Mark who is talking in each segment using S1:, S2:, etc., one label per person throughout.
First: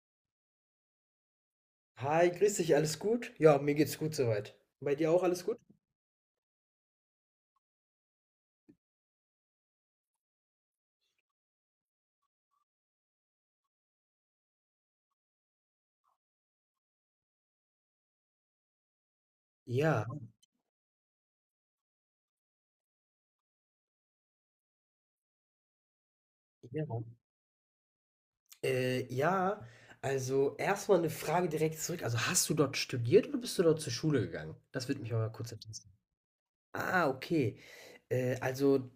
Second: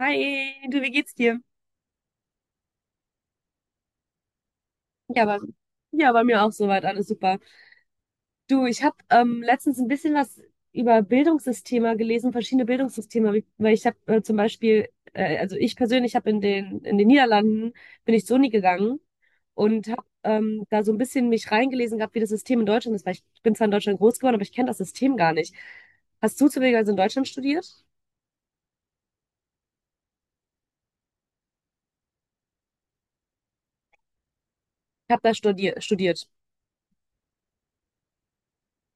S1: Hi, du, wie geht's dir?
S2: Hi, grüß dich, alles gut? Ja, mir geht's gut soweit. Bei dir
S1: Ja,
S2: auch
S1: aber,
S2: alles gut?
S1: ja, bei mir auch soweit, alles super. Du, ich habe letztens ein bisschen was über Bildungssysteme gelesen, verschiedene Bildungssysteme, weil ich habe zum Beispiel, also ich persönlich habe in den Niederlanden, bin ich zur Uni gegangen und habe
S2: Ja,
S1: da so ein bisschen mich reingelesen gehabt, wie das System in Deutschland ist, weil ich bin zwar in Deutschland groß geworden, aber ich kenne das System gar nicht. Hast du
S2: ja.
S1: zufälligerweise in Deutschland studiert? Ich
S2: Ja, also erstmal eine Frage direkt zurück. Also hast du dort studiert oder bist du dort zur Schule gegangen? Das würde mich
S1: habe
S2: aber
S1: da
S2: kurz
S1: studier
S2: interessieren.
S1: studiert.
S2: Ah, okay. Also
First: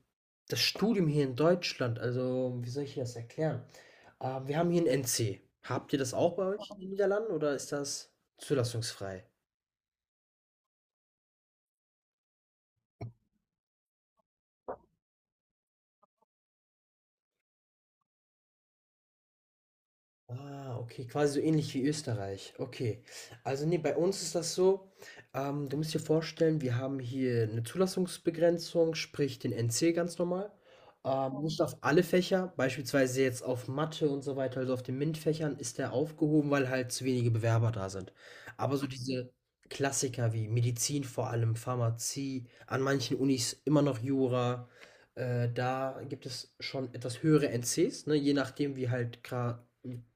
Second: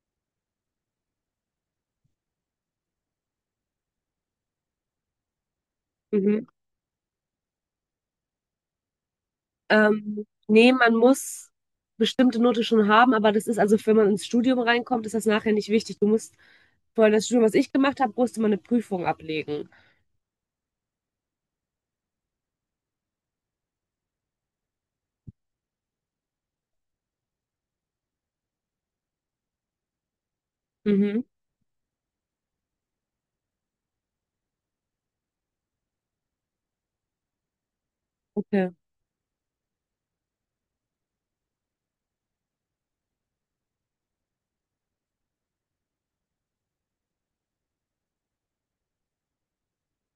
S2: das Studium hier in Deutschland, also wie soll ich dir das erklären? Wir haben hier ein NC. Habt ihr das auch bei euch in den Niederlanden oder ist das zulassungsfrei?
S1: Nee, man muss bestimmte Note schon haben, aber das ist also, wenn man ins Studium reinkommt, ist das nachher nicht wichtig. Du musst vorher das Studium, was ich gemacht habe, musste man eine Prüfung ablegen.
S2: Ah, okay, quasi so ähnlich wie Österreich. Okay. Also nee, bei uns ist das so, du musst dir vorstellen, wir haben hier eine Zulassungsbegrenzung, sprich den NC ganz normal.
S1: Mhm.
S2: Nicht auf alle Fächer, beispielsweise jetzt auf Mathe und so weiter, also auf den MINT-Fächern ist der aufgehoben, weil halt zu wenige Bewerber da sind.
S1: Okay.
S2: Aber so diese Klassiker wie Medizin vor allem, Pharmazie, an manchen Unis immer noch Jura, da gibt es schon etwas höhere NCs, ne, je nachdem, wie halt gra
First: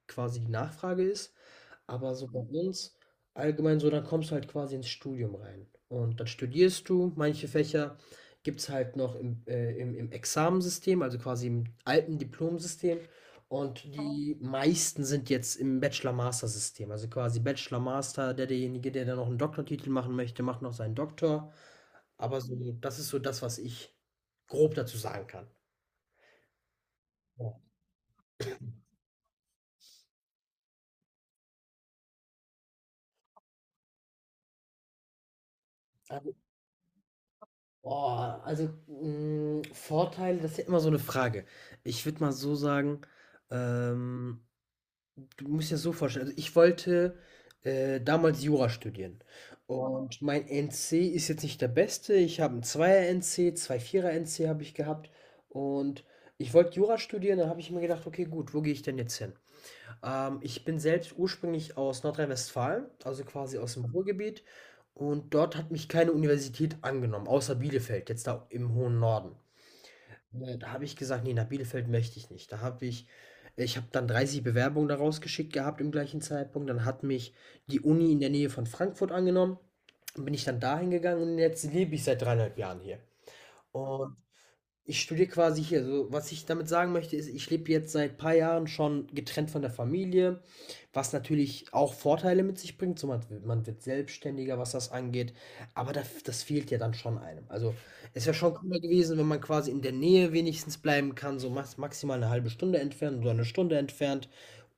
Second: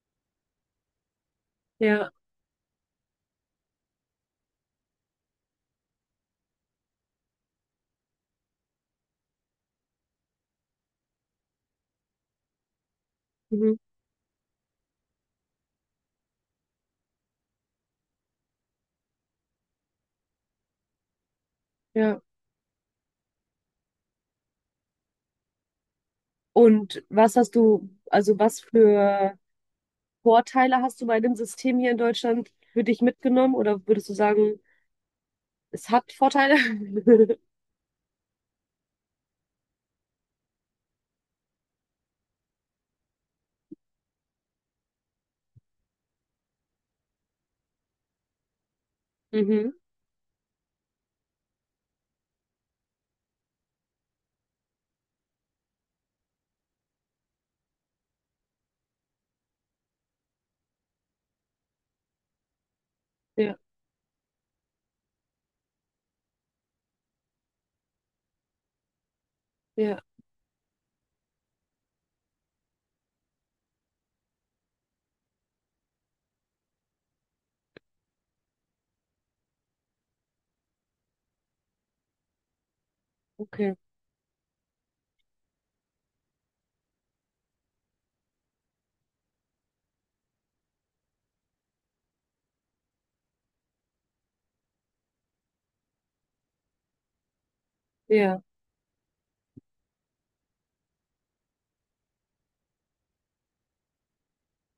S2: quasi die Nachfrage ist.
S1: Ja.
S2: Aber so bei uns allgemein so, dann kommst du halt quasi ins Studium rein. Und dann studierst du. Manche Fächer gibt es halt noch im Examensystem, also quasi im alten Diplomsystem.
S1: Mhm.
S2: Und die meisten sind jetzt im Bachelor-Master-System. Also quasi Bachelor-Master, derjenige, der dann noch einen Doktortitel machen möchte, macht noch seinen Doktor.
S1: Ja.
S2: Aber so, das ist so das, was ich grob dazu sagen kann.
S1: Und was hast du, also was für Vorteile hast du bei dem System hier in Deutschland für dich mitgenommen? Oder würdest du sagen, es hat
S2: Ja.
S1: Vorteile?
S2: Boah, also, Vorteile, das ist ja immer so eine Frage. Ich würde mal so sagen, ähm, du musst dir das so vorstellen, also ich wollte, damals Jura studieren,
S1: Mhm.
S2: und mein NC ist jetzt nicht der beste. Ich habe 'n 2er-NC, Zweier er nc 2 Vierer er nc habe ich gehabt, und ich wollte Jura studieren, dann habe ich mir gedacht: „Okay, gut, wo gehe ich denn jetzt hin?" Ich bin selbst ursprünglich aus Nordrhein-Westfalen, also
S1: Ja.
S2: quasi aus dem Ruhrgebiet, und dort hat mich keine Universität angenommen, außer Bielefeld, jetzt da im hohen Norden.
S1: Ja.
S2: Da habe ich gesagt: „Nee, nach Bielefeld möchte ich nicht." Da habe ich Ich habe dann 30 Bewerbungen da rausgeschickt gehabt im gleichen Zeitpunkt. Dann hat mich die Uni in der Nähe von Frankfurt angenommen. Dann bin ich dann dahin gegangen, und jetzt lebe ich seit 3,5 Jahren hier.
S1: Okay.
S2: Und ich studiere quasi hier. Also was ich damit sagen möchte, ist, ich lebe jetzt seit ein paar Jahren schon getrennt von der Familie, was natürlich auch Vorteile mit sich bringt. So, man wird selbstständiger, was das angeht. Aber da, das fehlt ja dann schon einem. Also, es wäre
S1: Ja.
S2: schon cooler gewesen, wenn man quasi in der Nähe wenigstens bleiben kann, so maximal eine halbe Stunde entfernt oder eine Stunde entfernt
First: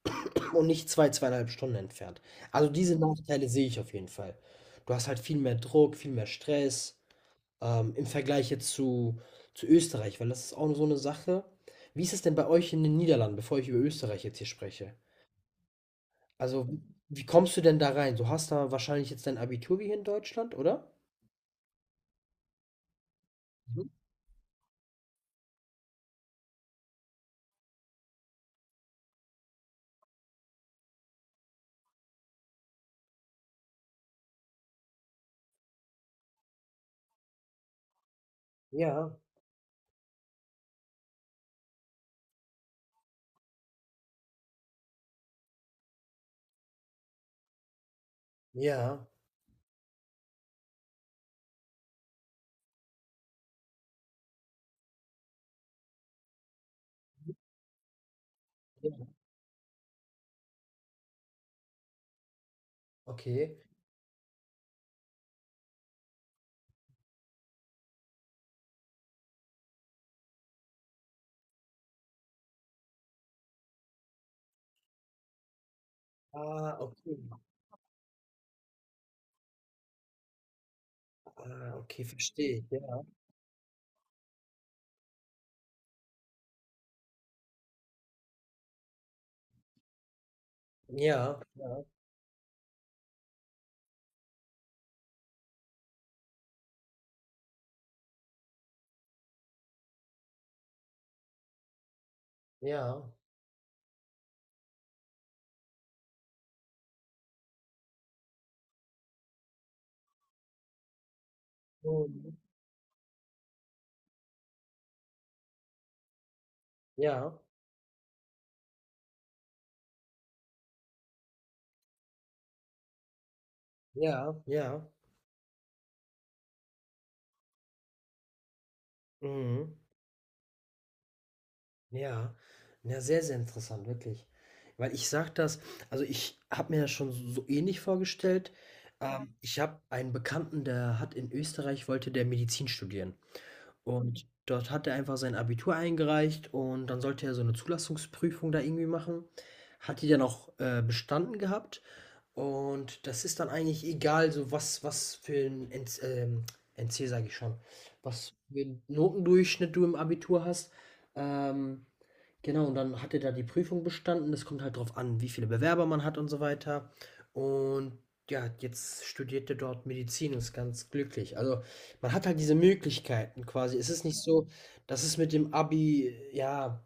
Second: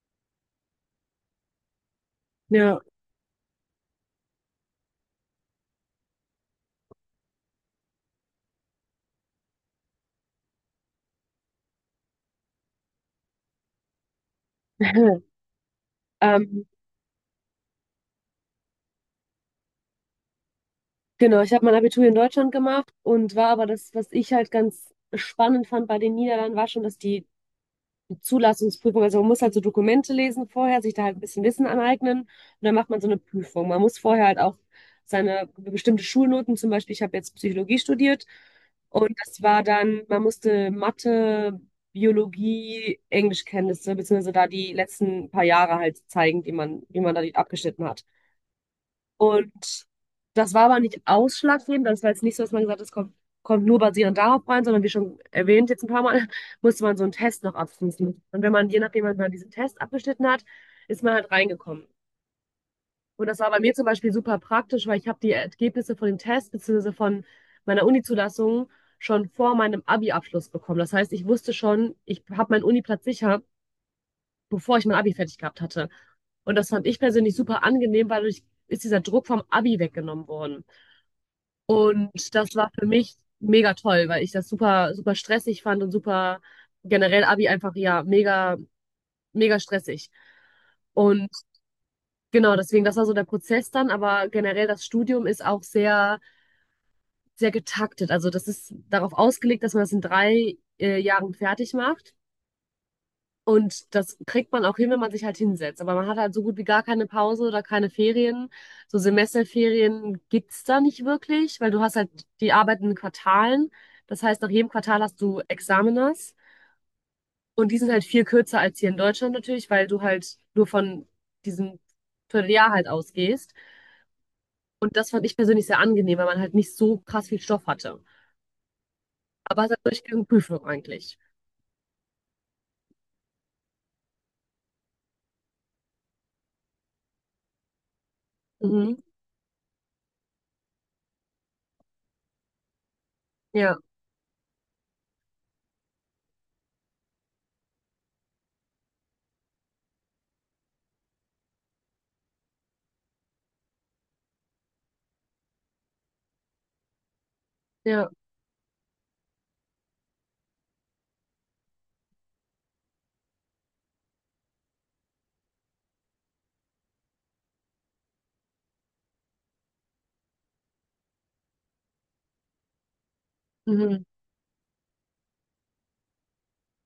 S2: und nicht zwei, 2,5 Stunden entfernt. Also,
S1: Ja.
S2: diese Nachteile sehe ich auf jeden Fall. Du hast halt viel mehr Druck, viel mehr Stress im Vergleich jetzt zu Österreich, weil das ist auch so eine Sache. Wie ist es denn bei euch in den Niederlanden, bevor ich über Österreich jetzt hier spreche?
S1: Ähm,
S2: Also, wie kommst du denn da rein? Du hast da wahrscheinlich jetzt dein Abitur wie hier in Deutschland, oder?
S1: Genau, ich habe mein Abitur in Deutschland gemacht und war aber
S2: Mhm.
S1: das, was ich halt ganz spannend fand bei den Niederlanden, war schon, dass die Zulassungsprüfung, also man muss halt so Dokumente lesen vorher, sich da halt ein bisschen Wissen aneignen und dann macht man so eine Prüfung. Man muss vorher halt auch seine bestimmte Schulnoten, zum Beispiel, ich habe jetzt Psychologie studiert und
S2: Ja,
S1: das war dann, man musste Mathe, Biologie, Englischkenntnisse, beziehungsweise da die letzten paar Jahre halt zeigen, die man, wie man da die abgeschnitten hat.
S2: ja,
S1: Und das war aber nicht ausschlaggebend. Das war jetzt nicht so, dass man gesagt hat, es kommt nur basierend darauf rein, sondern wie schon erwähnt jetzt ein paar Mal, musste man so einen Test noch abschließen. Und wenn man, je
S2: ja,
S1: nachdem, wenn man diesen Test abgeschnitten hat, ist man halt reingekommen. Und das war
S2: okay.
S1: bei mir zum Beispiel super praktisch, weil ich habe die Ergebnisse von dem Test beziehungsweise von meiner Uni-Zulassung schon vor meinem Abi-Abschluss bekommen. Das heißt, ich wusste schon, ich habe meinen Uni-Platz sicher, bevor ich mein Abi fertig gehabt hatte. Und das
S2: Ah,
S1: fand ich
S2: okay.
S1: persönlich super angenehm, weil dadurch ist dieser Druck vom Abi weggenommen worden.
S2: Ah, okay,
S1: Und das
S2: verstehe.
S1: war für
S2: Ja,
S1: mich mega toll, weil ich das super, super stressig fand und super generell Abi einfach, ja, mega, mega stressig. Und
S2: ja, ja,
S1: genau, deswegen, das war so der Prozess dann, aber generell das Studium ist auch sehr, sehr getaktet. Also das ist darauf ausgelegt, dass man das in 3 Jahren fertig macht.
S2: ja.
S1: Und das kriegt man auch hin, wenn man sich halt hinsetzt. Aber man hat halt so gut wie gar keine Pause oder keine Ferien. So Semesterferien gibt's da nicht wirklich, weil du hast halt
S2: Mhm.
S1: die Arbeit in Quartalen. Das heißt, nach jedem Quartal hast du Examiners.
S2: Ja,
S1: Und die sind halt viel kürzer als hier in Deutschland natürlich, weil du halt nur von diesem Vierteljahr halt ausgehst.
S2: ja, ja.
S1: Und das fand ich persönlich sehr angenehm, weil man halt nicht so krass viel Stoff hatte. Aber es
S2: Mhm.
S1: hat durchgehend Prüfung eigentlich.
S2: Ja, ja, sehr, sehr interessant, wirklich. Weil ich sage das, also ich habe mir das schon so ähnlich vorgestellt.
S1: Mhm.
S2: Mhm. Ich habe einen Bekannten, der hat in Österreich, wollte der Medizin studieren.
S1: Ja,
S2: Und dort hat er einfach sein Abitur eingereicht, und dann sollte er so eine Zulassungsprüfung da irgendwie machen. Hat die dann auch bestanden gehabt. Und das ist dann eigentlich egal, so was, was für ein NC, NC sage ich schon,
S1: ja,
S2: was für einen Notendurchschnitt du im Abitur hast. Ähm, Genau, und dann hat er da die Prüfung bestanden. Es kommt halt drauf an, wie viele Bewerber man hat und so weiter. Und ja, jetzt studiert er dort Medizin und ist ganz glücklich. Also man hat halt diese Möglichkeiten quasi. Es
S1: mhm.
S2: ist nicht so, dass es mit dem Abi, ja,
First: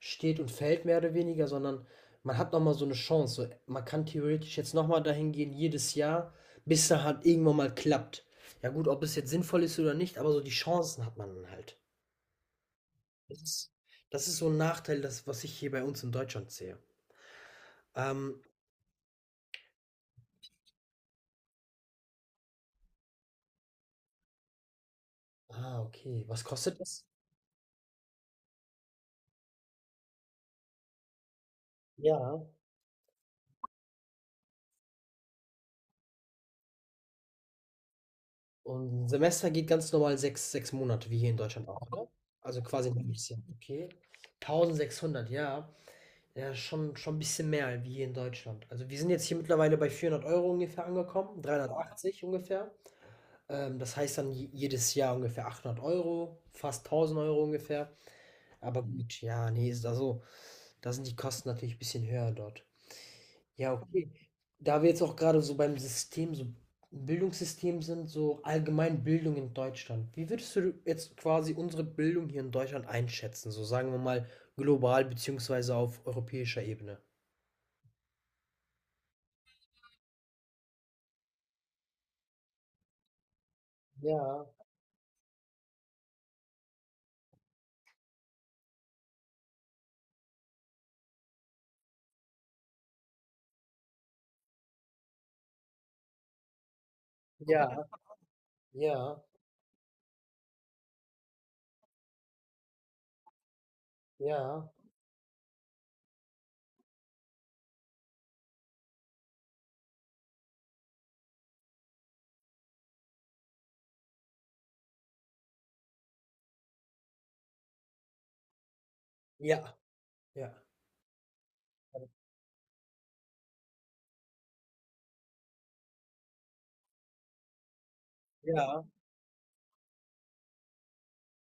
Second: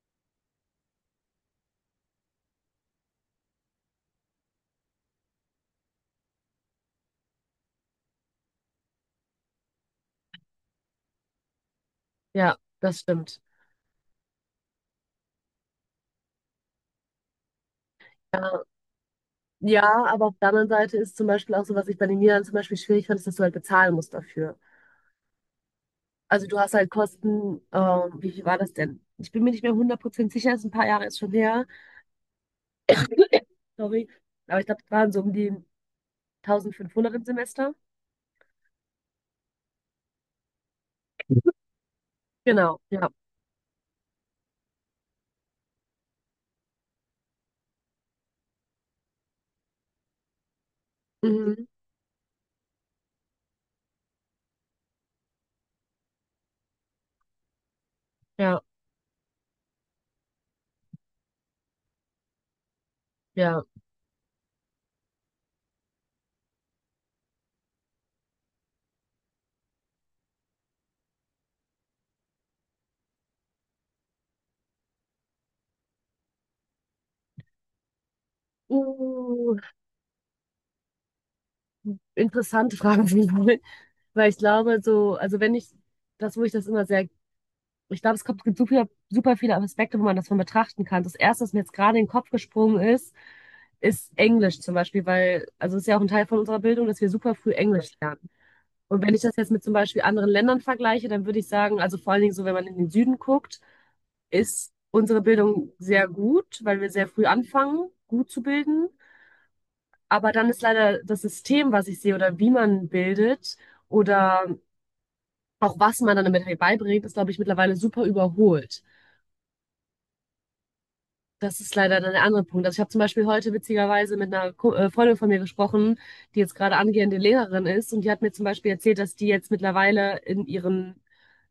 S2: steht und fällt mehr oder weniger, sondern man hat nochmal so eine Chance. So, man kann theoretisch jetzt nochmal dahin gehen, jedes Jahr, bis da halt irgendwann mal klappt. Ja gut, ob es jetzt sinnvoll ist oder nicht, aber so die Chancen hat man halt.
S1: Ja, das stimmt.
S2: Das ist das ist so ein Nachteil, das, was ich hier bei uns in Deutschland sehe. Ähm,
S1: Ja. Ja, aber auf der anderen Seite ist zum Beispiel auch so, was ich bei den Niederlanden zum Beispiel schwierig fand, ist, dass du halt bezahlen musst dafür.
S2: ah, okay. Was
S1: Also du hast
S2: kostet
S1: halt
S2: das?
S1: Kosten, wie viel war das denn? Ich bin mir nicht mehr 100% sicher, ist ein paar Jahre ist schon her.
S2: Ja,
S1: Sorry. Aber ich glaube, das waren so um die 1500 im Semester.
S2: und 'n Semester geht ganz normal sechs Monate, wie hier in Deutschland auch, oder? Also,
S1: Genau,
S2: quasi ein
S1: ja.
S2: halbes Jahr. Okay. 1600, ja. Ja, schon 'n bisschen mehr wie hier in Deutschland. Also, wir sind jetzt hier mittlerweile bei 400 Euro ungefähr angekommen,
S1: Mhm.
S2: 380 ungefähr. Das heißt dann je jedes Jahr ungefähr 800 Euro, fast 1000 Euro ungefähr.
S1: Ja,
S2: Aber gut, ja, nee, ist also da sind die Kosten natürlich ein bisschen höher dort.
S1: ja.
S2: Ja, okay. Da wir jetzt auch gerade so beim System, so Bildungssystem sind, so allgemein Bildung in Deutschland. Wie würdest du jetzt quasi unsere Bildung hier in Deutschland einschätzen? So sagen wir mal global beziehungsweise auf europäischer Ebene.
S1: Uh, interessante Fragen, weil ich
S2: Ja,
S1: glaube, so, also wenn ich, das, wo ich das immer sehr ich glaube, es kommt, gibt super, super viele Aspekte, wo man das von betrachten kann. Das erste, was mir jetzt gerade in den Kopf gesprungen ist, ist Englisch zum Beispiel, weil, also es ist ja auch ein Teil von unserer Bildung, dass wir super früh
S2: ja,
S1: Englisch lernen.
S2: ja,
S1: Und wenn ich das jetzt mit zum Beispiel anderen Ländern vergleiche, dann würde ich sagen, also vor allen Dingen so, wenn man in den Süden guckt,
S2: ja,
S1: ist unsere Bildung sehr gut, weil wir sehr früh anfangen, gut zu bilden. Aber dann ist leider das System, was ich sehe, oder wie man bildet, oder auch was man dann damit halt beibringt, ist, glaube ich, mittlerweile super überholt.
S2: ja, ja,
S1: Das ist leider dann der andere Punkt. Also ich habe zum Beispiel heute witzigerweise mit einer Freundin von mir gesprochen, die jetzt gerade angehende Lehrerin ist und die hat mir zum Beispiel
S2: ja,
S1: erzählt, dass die jetzt mittlerweile in ihren,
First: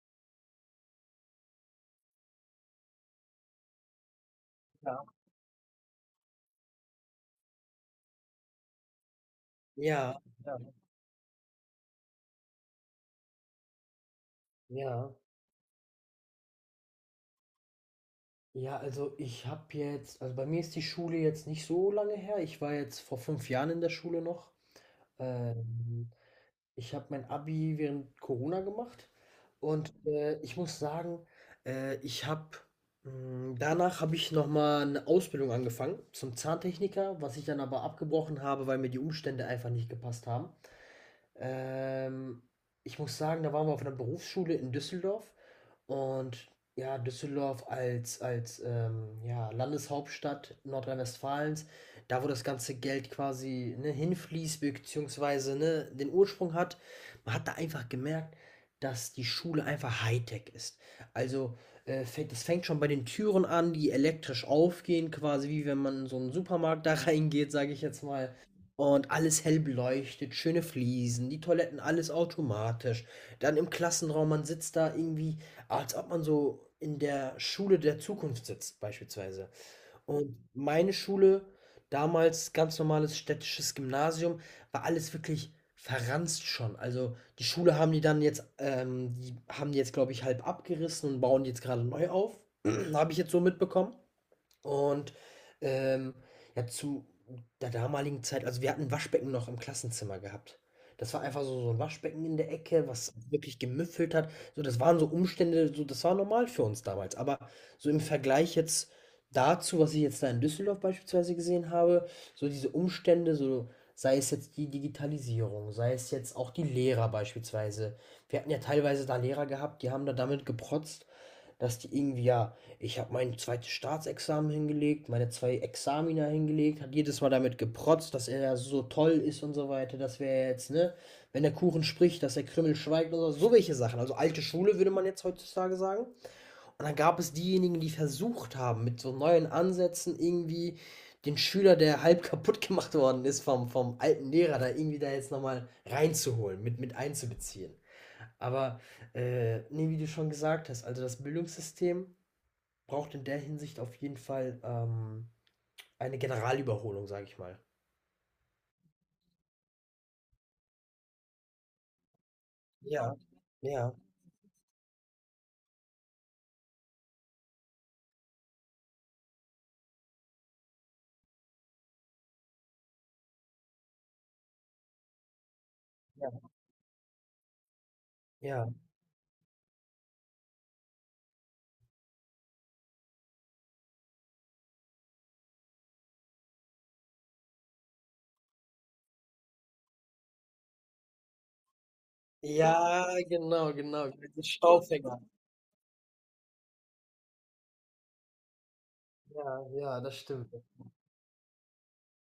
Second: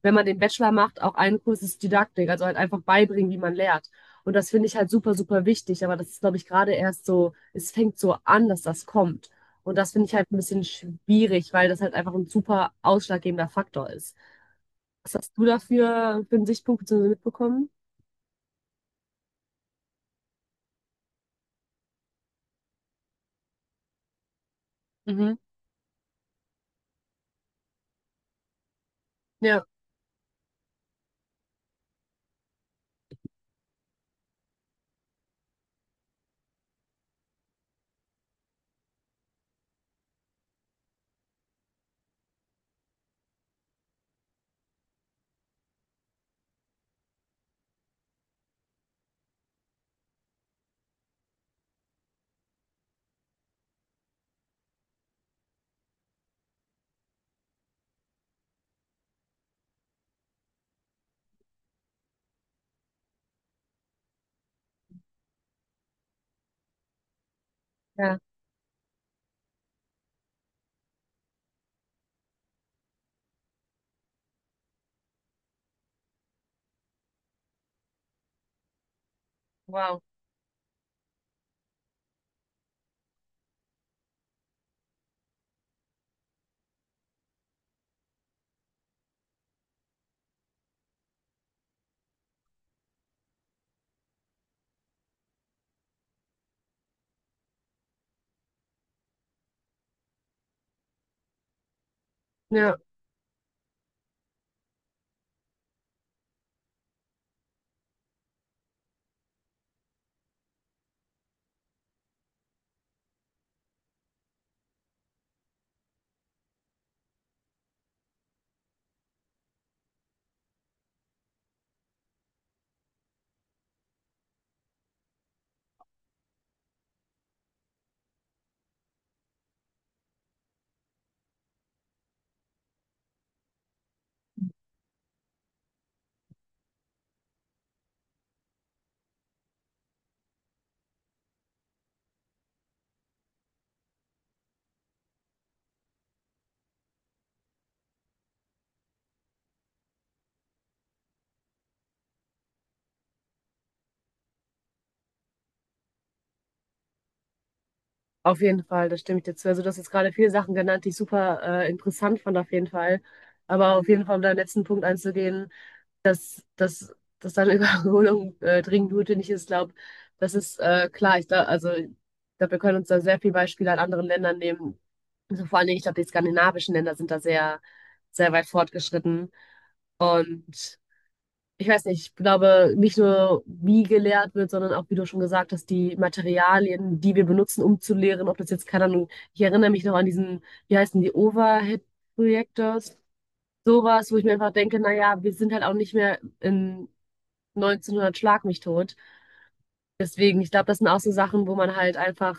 S1: wenn man den Bachelor macht, auch einen Kurs ist Didaktik, also halt einfach beibringen, wie man lehrt. Und das finde ich halt super, super wichtig, aber das ist, glaube ich, gerade erst so, es fängt so an, dass das kommt. Und das finde ich
S2: ja,
S1: halt ein
S2: ja. Ja,
S1: bisschen schwierig, weil das halt einfach ein super ausschlaggebender Faktor ist. Was
S2: ja.
S1: hast du dafür für einen Sichtpunkt beziehungsweise mitbekommen?
S2: Ja, also ich habe jetzt, also bei mir ist die Schule jetzt nicht so lange her. Ich war jetzt vor 5 Jahren in der Schule noch.
S1: Mhm.
S2: Ähm, Ich habe mein Abi während Corona gemacht,
S1: Ja,
S2: und, ich muss sagen, äh, ich habe danach habe ich noch mal eine Ausbildung angefangen zum Zahntechniker, was ich dann aber abgebrochen habe, weil mir die Umstände einfach nicht gepasst haben. Ähm, Ich muss sagen, da waren wir auf einer Berufsschule in Düsseldorf, und ja, Düsseldorf als, ja, Landeshauptstadt Nordrhein-Westfalens, da wo das ganze Geld quasi, ne, hinfließt, beziehungsweise, ne, den Ursprung hat, man hat da einfach gemerkt, dass die Schule einfach Hightech ist. Also das fängt schon bei den Türen an, die elektrisch aufgehen, quasi wie wenn man in so einen Supermarkt da reingeht, sage ich jetzt
S1: ja,
S2: mal. Und alles hell beleuchtet, schöne Fliesen, die Toiletten, alles automatisch. Dann im Klassenraum, man sitzt da irgendwie, als ob man so in der Schule der Zukunft sitzt, beispielsweise.
S1: wow,
S2: Und meine Schule, damals ganz normales städtisches Gymnasium, war alles wirklich verranzt schon. Also, die haben die jetzt, glaube ich, halb abgerissen und bauen die jetzt gerade neu auf, habe ich jetzt so mitbekommen. Und, ähm, ja, zu der damaligen Zeit also, wir hatten 'n Waschbecken noch im Klassenzimmer gehabt. Das war einfach so ein Waschbecken in der
S1: ja.
S2: Ecke, was wirklich gemüffelt hat. So, das waren so Umstände, so das war normal für uns damals. Aber so im Vergleich jetzt dazu, was ich jetzt da in Düsseldorf beispielsweise gesehen habe, so diese Umstände, so sei es jetzt die Digitalisierung, sei es jetzt auch die Lehrer beispielsweise. Wir hatten ja teilweise da Lehrer gehabt, die haben da damit geprotzt, dass die irgendwie, ja, ich habe mein zweites Staatsexamen hingelegt, meine zwei Examina hingelegt, hat jedes Mal damit geprotzt, dass er ja so toll ist und so weiter, dass wir jetzt, ne, wenn der Kuchen spricht, dass der Krümmel schweigt, oder so, so welche Sachen. Also alte Schule würde man jetzt heutzutage sagen. Und dann gab es diejenigen, die versucht haben, mit so neuen Ansätzen irgendwie den Schüler, der halb kaputt gemacht worden ist vom alten Lehrer, da irgendwie da jetzt nochmal reinzuholen, mit einzubeziehen. Aber, nee, wie du schon gesagt hast, also das Bildungssystem braucht in der Hinsicht auf jeden Fall, eine Generalüberholung, sage ich mal.
S1: Auf jeden Fall, das stimme ich dir zu. Also, du hast jetzt gerade viele Sachen genannt, die ich super interessant fand, auf jeden Fall.
S2: Ja,
S1: Aber auf
S2: ja,
S1: jeden Fall, um deinen letzten Punkt einzugehen, dass, dass, dass deine Überholung dringend notwendig ist, glaube, das ist klar. Ich glaube, also, ich glaube, wir können uns da sehr viele Beispiele an anderen Ländern nehmen. Also, vor allen Dingen, ich glaube, die
S2: ja.
S1: skandinavischen Länder sind da sehr, sehr weit
S2: Ja.
S1: fortgeschritten. Und ich weiß nicht, ich glaube, nicht nur wie gelehrt wird, sondern auch, wie du schon gesagt hast, die Materialien, die wir benutzen, um zu lehren, ob das jetzt, keine Ahnung, ich erinnere mich noch an diesen, wie heißen die, Overhead-Projektors,
S2: Ja, genau, genau,
S1: sowas, wo ich mir
S2: diese
S1: einfach denke, naja,
S2: Staubfänger.
S1: wir sind halt auch nicht mehr in 1900 Schlag mich tot.
S2: Ja, ja, das
S1: Deswegen, ich
S2: stimmt.
S1: glaube, das sind auch so Sachen, wo man halt einfach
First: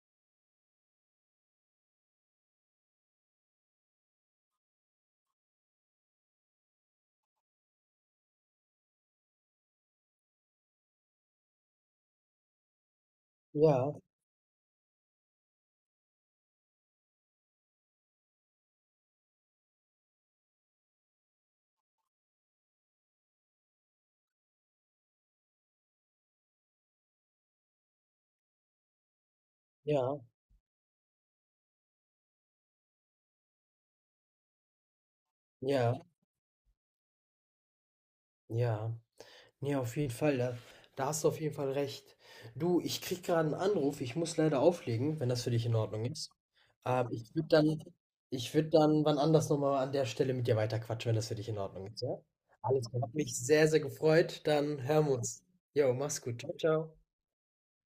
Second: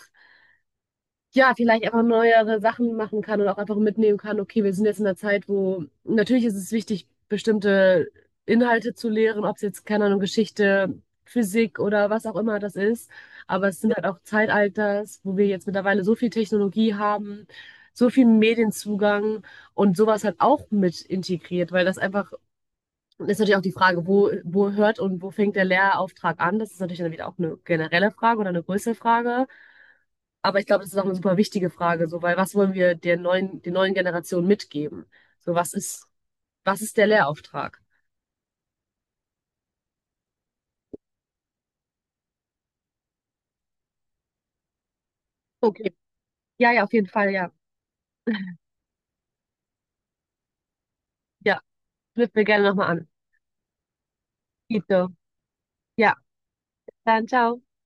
S1: ja, vielleicht einfach neuere Sachen machen kann und auch einfach mitnehmen kann, okay, wir sind jetzt in einer Zeit, wo natürlich ist es wichtig, bestimmte Inhalte zu lehren, ob es jetzt, keine Ahnung, Geschichte, Physik oder was auch immer das ist. Aber es sind
S2: Ja,
S1: halt auch Zeitalters, wo wir jetzt mittlerweile so viel Technologie haben, so viel Medienzugang und sowas halt auch mit integriert, weil das einfach, das ist natürlich auch die Frage, wo, wo hört und wo fängt der Lehrauftrag an? Das ist natürlich dann wieder auch eine generelle Frage oder eine größere Frage.
S2: ja,
S1: Aber ich glaube, das ist auch eine super wichtige Frage, so, weil was wollen wir der neuen Generation mitgeben? So,
S2: ja. Ja,
S1: was ist der Lehrauftrag?
S2: ja. Ja, auf jeden Fall. Da hast du auf jeden Fall recht. Du, ich krieg gerade einen Anruf. Ich muss leider auflegen, wenn das für dich in
S1: Okay.
S2: Ordnung ist.
S1: Ja, ja, auf jeden
S2: Ähm,
S1: Fall,
S2: ich würde
S1: ja.
S2: dann, Ich würde dann wann anders nochmal an der Stelle mit dir weiterquatschen, wenn das für dich in
S1: Ja,
S2: Ordnung ist, ja?
S1: knüpfen wir gerne
S2: Alles
S1: nochmal
S2: klar.
S1: an.
S2: Hat mich sehr, sehr gefreut. Dann hören
S1: Tito.
S2: wir uns. Jo,
S1: Ja,
S2: mach's gut. Ciao, ciao.
S1: dann ciao.